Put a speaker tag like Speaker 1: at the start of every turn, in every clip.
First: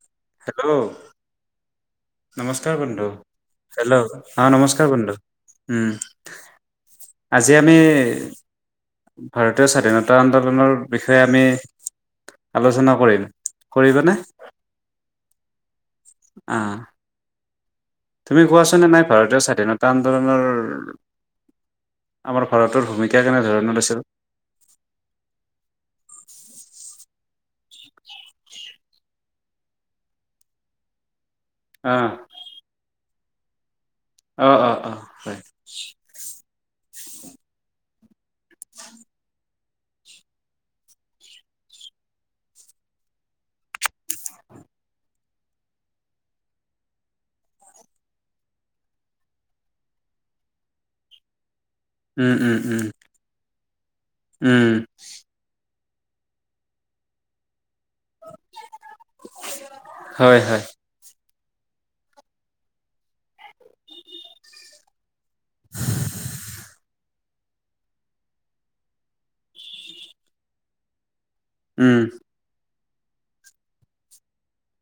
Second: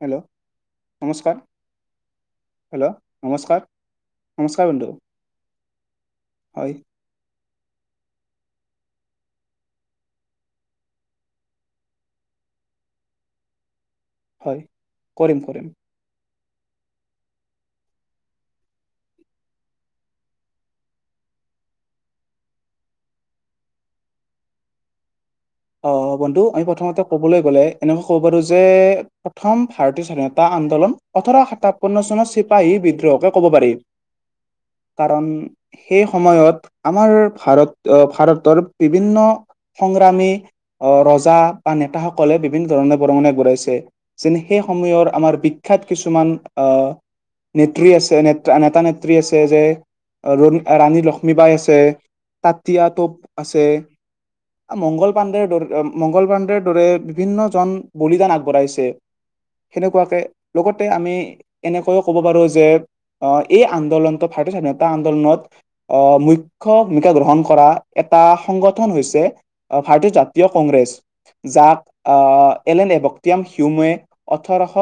Speaker 1: Hello
Speaker 2: hello
Speaker 1: নমস্কাৰ।
Speaker 2: নমস্কাৰ
Speaker 1: hello
Speaker 2: বন্ধু
Speaker 1: নমস্কাৰ
Speaker 2: হেল্ল' অ নমস্কাৰ বন্ধু উম।
Speaker 1: হয়
Speaker 2: আজি আমি- ভাৰতীয় স্বাধীনতা আন্দোলনৰ বিষয়ে আমি আলোচনা কৰিম কৰিবানে?
Speaker 1: হয় কৰিম কৰিম।
Speaker 2: আহ। তুমি কোৱাছোন এনেই ভাৰতীয় স্বাধীনতা আন্দোলনৰ আমাৰ ভাৰতৰ ভূমিকা কেনেধৰণৰ আছিল?
Speaker 1: অ বন্ধু আমি প্ৰথমতে কবলৈ গ'লে এনেকৈ ক'ব পাৰো যে প্ৰথম ভাৰতীয় স্বাধীনতা আন্দোলন- ওঠৰ
Speaker 2: অ
Speaker 1: সাতাপন্ন চনত চিপাহী বিদ্ৰোহ- ক ক'ব পাৰি।
Speaker 2: অ অ অ
Speaker 1: কাৰণ
Speaker 2: হয়
Speaker 1: সেই সময়ত- আমাৰ ভাৰত ভাৰতৰ বিভিন্ন সংগ্ৰামী অহ ৰজা বা নেতাসকলে বিভিন্ন ধৰণে বৰঙণে ঘূৰাইছে। যেনে সেই সময়ৰ আমাৰ বিখ্যাত কিছুমান আহ নেত্ৰী আছে নেতা-নেত্ৰী আছে যে ৰাণী লক্ষ্মী বাই আছে আছে
Speaker 2: উম উম উম
Speaker 1: ততিয়া টোপ আছে।
Speaker 2: উম।
Speaker 1: মংগলবাডৰ দৰে বিভিন্ন জন- বলিদান আগবঢ়াইছে সেনেকুৱাকে
Speaker 2: হয় হয়
Speaker 1: লগতে আমি এনেকৈয়ও ক'ব পাৰো যে আহ এই আন্দোলনত ভাৰতীয় স্বাধীনতা আন্দোলনত আহ মূখ্য ভূমিকা গ্ৰহণ কৰা এটা সংগঠন হৈছে- ভাৰতীয় জাতীয় কংগ্ৰেছ। যাক
Speaker 2: উম
Speaker 1: আহ- এলেন এভকটিয়াম হিউমে ওঠৰশ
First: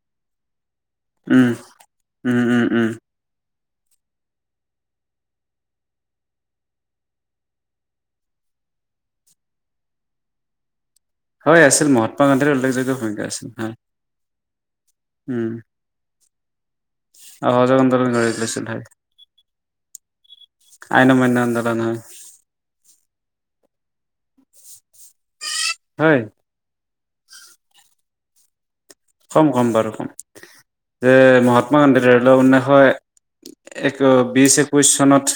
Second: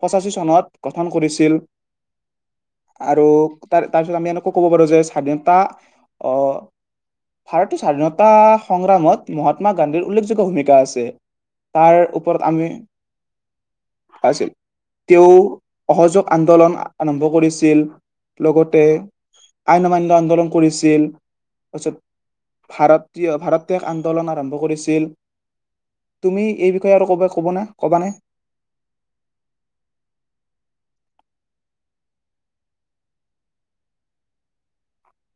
Speaker 1: পঁচাশী চনত- গঠন
Speaker 2: উম
Speaker 1: কৰিছিল
Speaker 2: উম উম উম
Speaker 1: আৰু- তাৰ তাৰপিছত আমি এনেকৈ ক'ব পাৰোঁ যে স্বাধীনতা ভাৰতৰ স্বাধীনতা সংগ্ৰামত- মহাত্মা গান্ধীৰ উল্লেখয্য ভূমিকা আছে।
Speaker 2: হয় আছিল
Speaker 1: তাৰ
Speaker 2: মহাত্মা
Speaker 1: ওপৰত
Speaker 2: গান্ধীৰ
Speaker 1: আমি
Speaker 2: উল্লেখযোগ্য ভূমিকা আছিল হয়।
Speaker 1: আছিল তেওঁ অসহযোগ আন্দোলন- আৰম্ভ
Speaker 2: অসহযোগ
Speaker 1: কৰিছিল
Speaker 2: আন্দোলন গঢ়ি তুলিছিল
Speaker 1: লগতে
Speaker 2: হয়
Speaker 1: আইন মান্য আন্দোলন কৰিছিল
Speaker 2: আইন অমান্য আন্দোলন
Speaker 1: তাৰপিছত
Speaker 2: হয়
Speaker 1: ভাৰতীয় ভাৰত- [unintelligible] আন্দোলন আৰম্ভ কৰিছিল।
Speaker 2: হয়
Speaker 1: তুমি এই বিষয়- আৰু কব ক'ব না ক'বা নে?
Speaker 2: কম ক'ম বাৰু কম যে মহাত্মা গান্ধী ধৰি লওক ঊনৈছশ এক বিশ একৈশ চনত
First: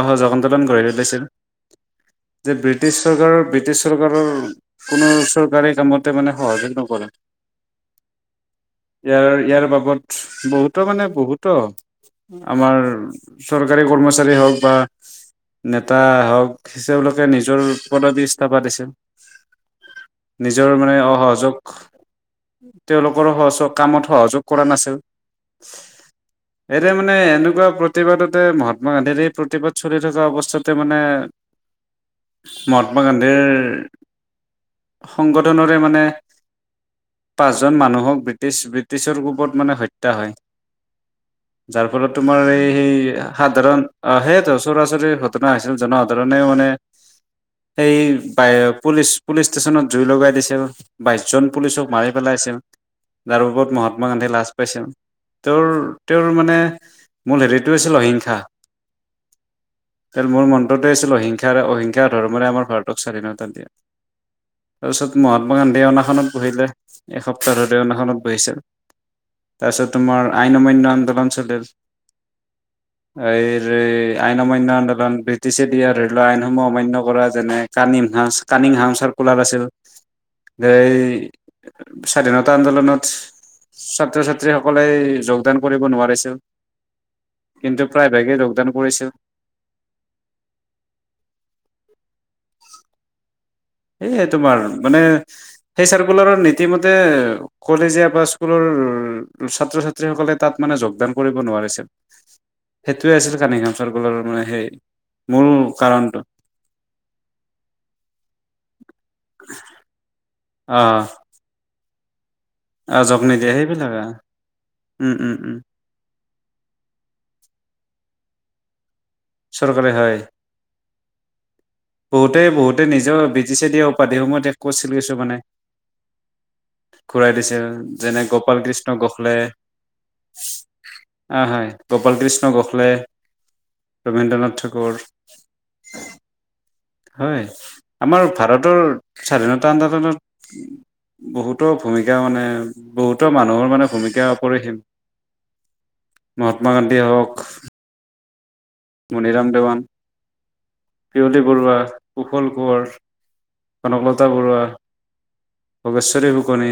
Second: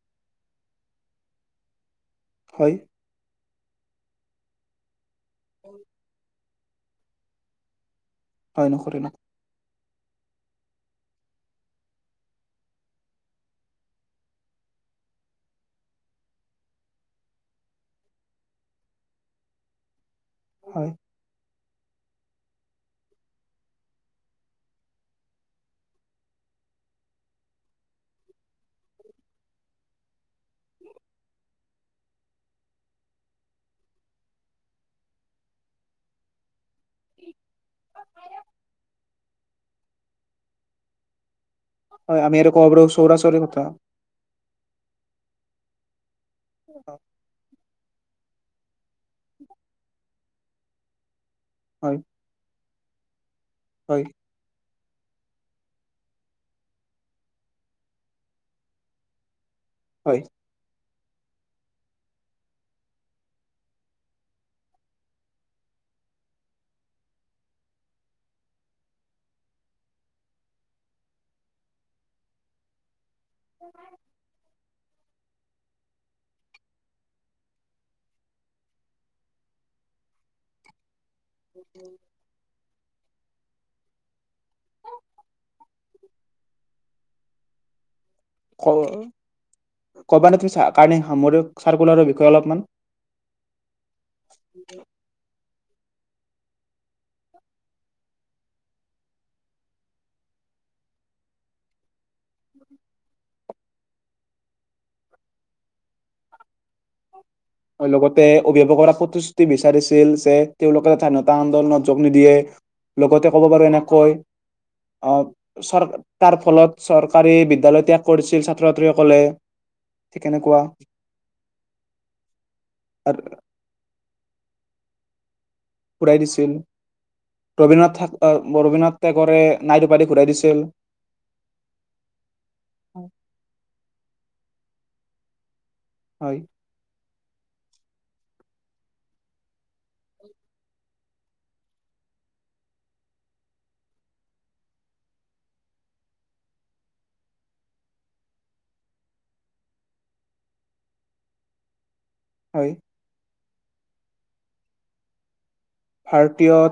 Speaker 2: অহযোগ আন্দোলন গঢ়ি তুলিছিল। যে
Speaker 1: হয়
Speaker 2: ব্ৰিটিছ চৰকাৰৰ ব্ৰিটিছ- চৰকাৰৰ কোনো- চৰকাৰে কামতে মানে- হয় [unintelligible]
Speaker 1: হয় নকৰে ন
Speaker 2: ইয়াৰ ইয়াৰ বাবদ, বহুতো মানে বহুতো, আমাৰ চৰকাৰী কৰ্মচাৰী হওক বা নেতা হওক, তেওঁলোকে নিজৰ পদবী ইস্তা পাতিছে। নিজৰ
Speaker 1: হয়
Speaker 2: মানে অসহযোগ, তেওঁলোকৰ সচ কামত সহযোগ কৰা নাছিল । এতে মানে এনেকুৱা প্ৰতিবাদতে মহাত্মা গান্ধীৰ এই প্ৰতিবাদ চলি থকা অৱস্থাতে মানে মহাত্মা গান্ধীৰ সংগঠনৰে মানে, পাঁচজন মানুহক ব্ৰিটিছ ব্ৰিটিছৰ গ্ৰুপত মানে হত্যা হয় । যাৰ ফলত
Speaker 1: হয় আমি
Speaker 2: তোমাৰ
Speaker 1: আৰু
Speaker 2: এই
Speaker 1: ক'ব পাৰো
Speaker 2: সেই
Speaker 1: চৌৰাচৰি কথা
Speaker 2: সাধাৰণ অ সেইয়েতো চৌৰাচৰি, ছিল জন [unintelligible] ধৰণে মানে সেই, বাই পুলিচ পুলিচ ষ্টেচনত জুই লগাই দিছিল বাইশজন । পুলিচক
Speaker 1: হয়
Speaker 2: মাৰি পেলাইছিল । যাৰ ওপৰত
Speaker 1: হয়
Speaker 2: মহাত্মা গান্ধী লাজ পাইছিল । তেওঁৰ তেওঁৰ মানে মূল হেৰিটো আছিল অহিংসা ।
Speaker 1: হয়
Speaker 2: তেল মোৰ মনটোত, [unintelligible] অহিংসাৰে অহিংসা ধৰ্মৰে আমাৰ ভাৰতক স্বাধীনতা দিয়া । তাৰপিছত মহাত্মা গান্ধীয়ে অনাখনত, বহিলে । এসপ্তাহ ধৰি অন্নক্ষণত বহিছিল । তাৰপিছত তোমাৰ আইন অমান্য আন্দোলন চলিল । এই আইন অমান্য আন্দোলন, ব্ৰিটিছে দিয়া ধৰি লোৱা আইনসমূহ অমান্য কৰা, যেনে cunning Hang cunning Hang circular আছিল । এই, স্বাধীনতা আন্দোলন, ছাত্ৰ ছাত্ৰীসকলে যোগদান কৰিব নোৱাৰিছিল । কিন্তু প্ৰায়ভাগে যোগদান কৰিছিল
Speaker 1: কবানে তুমি কাৰণে সাম চাৰ্কুলাৰ [unintelligible] অলপমান ।
Speaker 2: এইয়ে তোমাৰ মানে, সেই চাৰ্কুলাৰ নীতিমতে কলেজীয়া বা স্কুলৰ ছাত্ৰ ছাত্ৰীসকলে তাত মানে যোগদান কৰিব নোৱাৰিছিল । সেইটোৱে আছিল কানিং হাম চাৰ্কুলাৰ মানে সেই মূল কাৰণটো‌‌ ।
Speaker 1: আৰু লগত, অভিভাৱক কৰা প্ৰতিশ্ৰুতি বিচাৰিছিল যে, তেওঁলোকে
Speaker 2: অ
Speaker 1: স্বাধীনতা আন্দোলন, যোগ নিদিয়ে
Speaker 2: অ
Speaker 1: ।
Speaker 2: জব
Speaker 1: লগতে ক'ব
Speaker 2: নিদিয়ে
Speaker 1: পাৰো
Speaker 2: সেইবিলাক আ
Speaker 1: এনেকৈ,
Speaker 2: উম
Speaker 1: আহ
Speaker 2: উম উম
Speaker 1: চৰকাৰ ফলত চৰকাৰী বিদ্যালয় ত্যাগ কৰিছিল । ত [unintelligible] ক'লে ঠিক তেনেকুৱা ।
Speaker 2: বহুতেই বহুতে নিজৰ ব্ৰিটিছে দিয়া উপাধিসমূহ, ক'তছিলৈছো মানে
Speaker 1: ঘূৰাই দিছিল
Speaker 2: [unintelligible] ঘূৰাই দিছিল
Speaker 1: ৰবীন্দ্ৰনাথ
Speaker 2: ।
Speaker 1: ঠাক
Speaker 2: যেনে গোপাল কৃষ্ণ
Speaker 1: ৰবীন্দ্ৰনাথ
Speaker 2: গোখলে,
Speaker 1: টেগৰে নাইট উপাধি ঘূৰাই দিছিল।
Speaker 2: অ হয়, গোপাল কৃষ্ণ গোখলে ৰবীন্দ্ৰনাথ, ঘৰ [unintelligible]
Speaker 1: হয়
Speaker 2: হয় আমাৰ ভাৰতৰ স্বাধীনতা আন্দোলনত বহুতো ভূমিকা মানে বহুতো মানুহৰ মানে ভূমিকাপহীম মহাত্মা গান্ধীয়ে হওঁক মনিৰাম দেৱান পিয়লি বৰুৱা কোশল
Speaker 1: হয়
Speaker 2: কোঁৱৰ কনক লতা বৰুৱা ভোগেশ্বৰী
Speaker 1: ভাৰতীয়
Speaker 2: ফুকনি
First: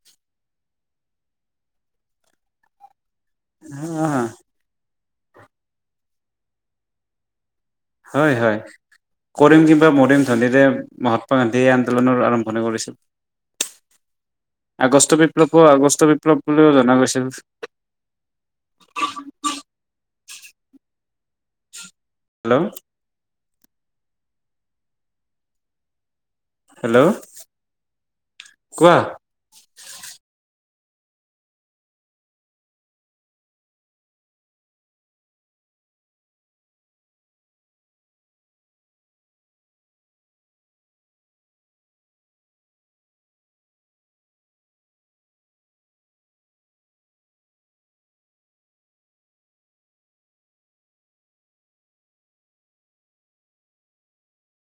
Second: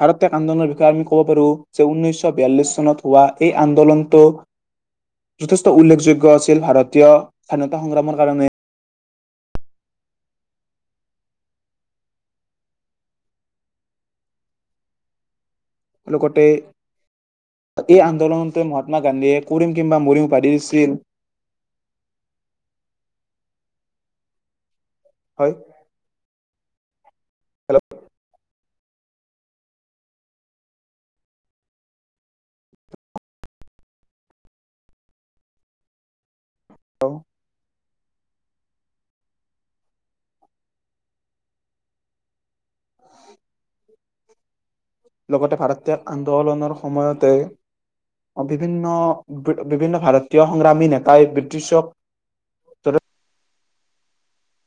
Speaker 1: ভাৰত আন্দোলনৰ বিষয়ে আমি ক'ব পাৰো যে উঊনৈশ ছ বিয়াল্লিছ চত বা এই আন্দোলনটো
Speaker 2: আহ
Speaker 1: যথেষ্ট উল্লেখযোগ্য আছিল ভাৰতীয় স্বাধীনতা সংগ্ৰামৰ
Speaker 2: হয়
Speaker 1: কাৰণে ।
Speaker 2: হয় কৰিম কিম্বা মৰিম ধনিৰে মহাত্মা গান্ধীয়ে এই আন্দোলনৰ আৰম্ভণি কৰিছিল আগষ্ট ।
Speaker 1: লগতে এই আন্দোলনতে মহাত্মা গান্ধীয়ে কৰিম কিম্বা মৰিম । পাৰছিলিন
Speaker 2: হেল্ল' ।
Speaker 1: হয়।
Speaker 2: হেল্ল' কোৱা ।
Speaker 1: হ [inaudible] লগতে ভাৰতীয় আন্দোলনৰ সময়তে বিভিন্ন বিভিন্ন ভাৰতীয় সংগ্ৰামী নেতাই ব্ৰিটিছক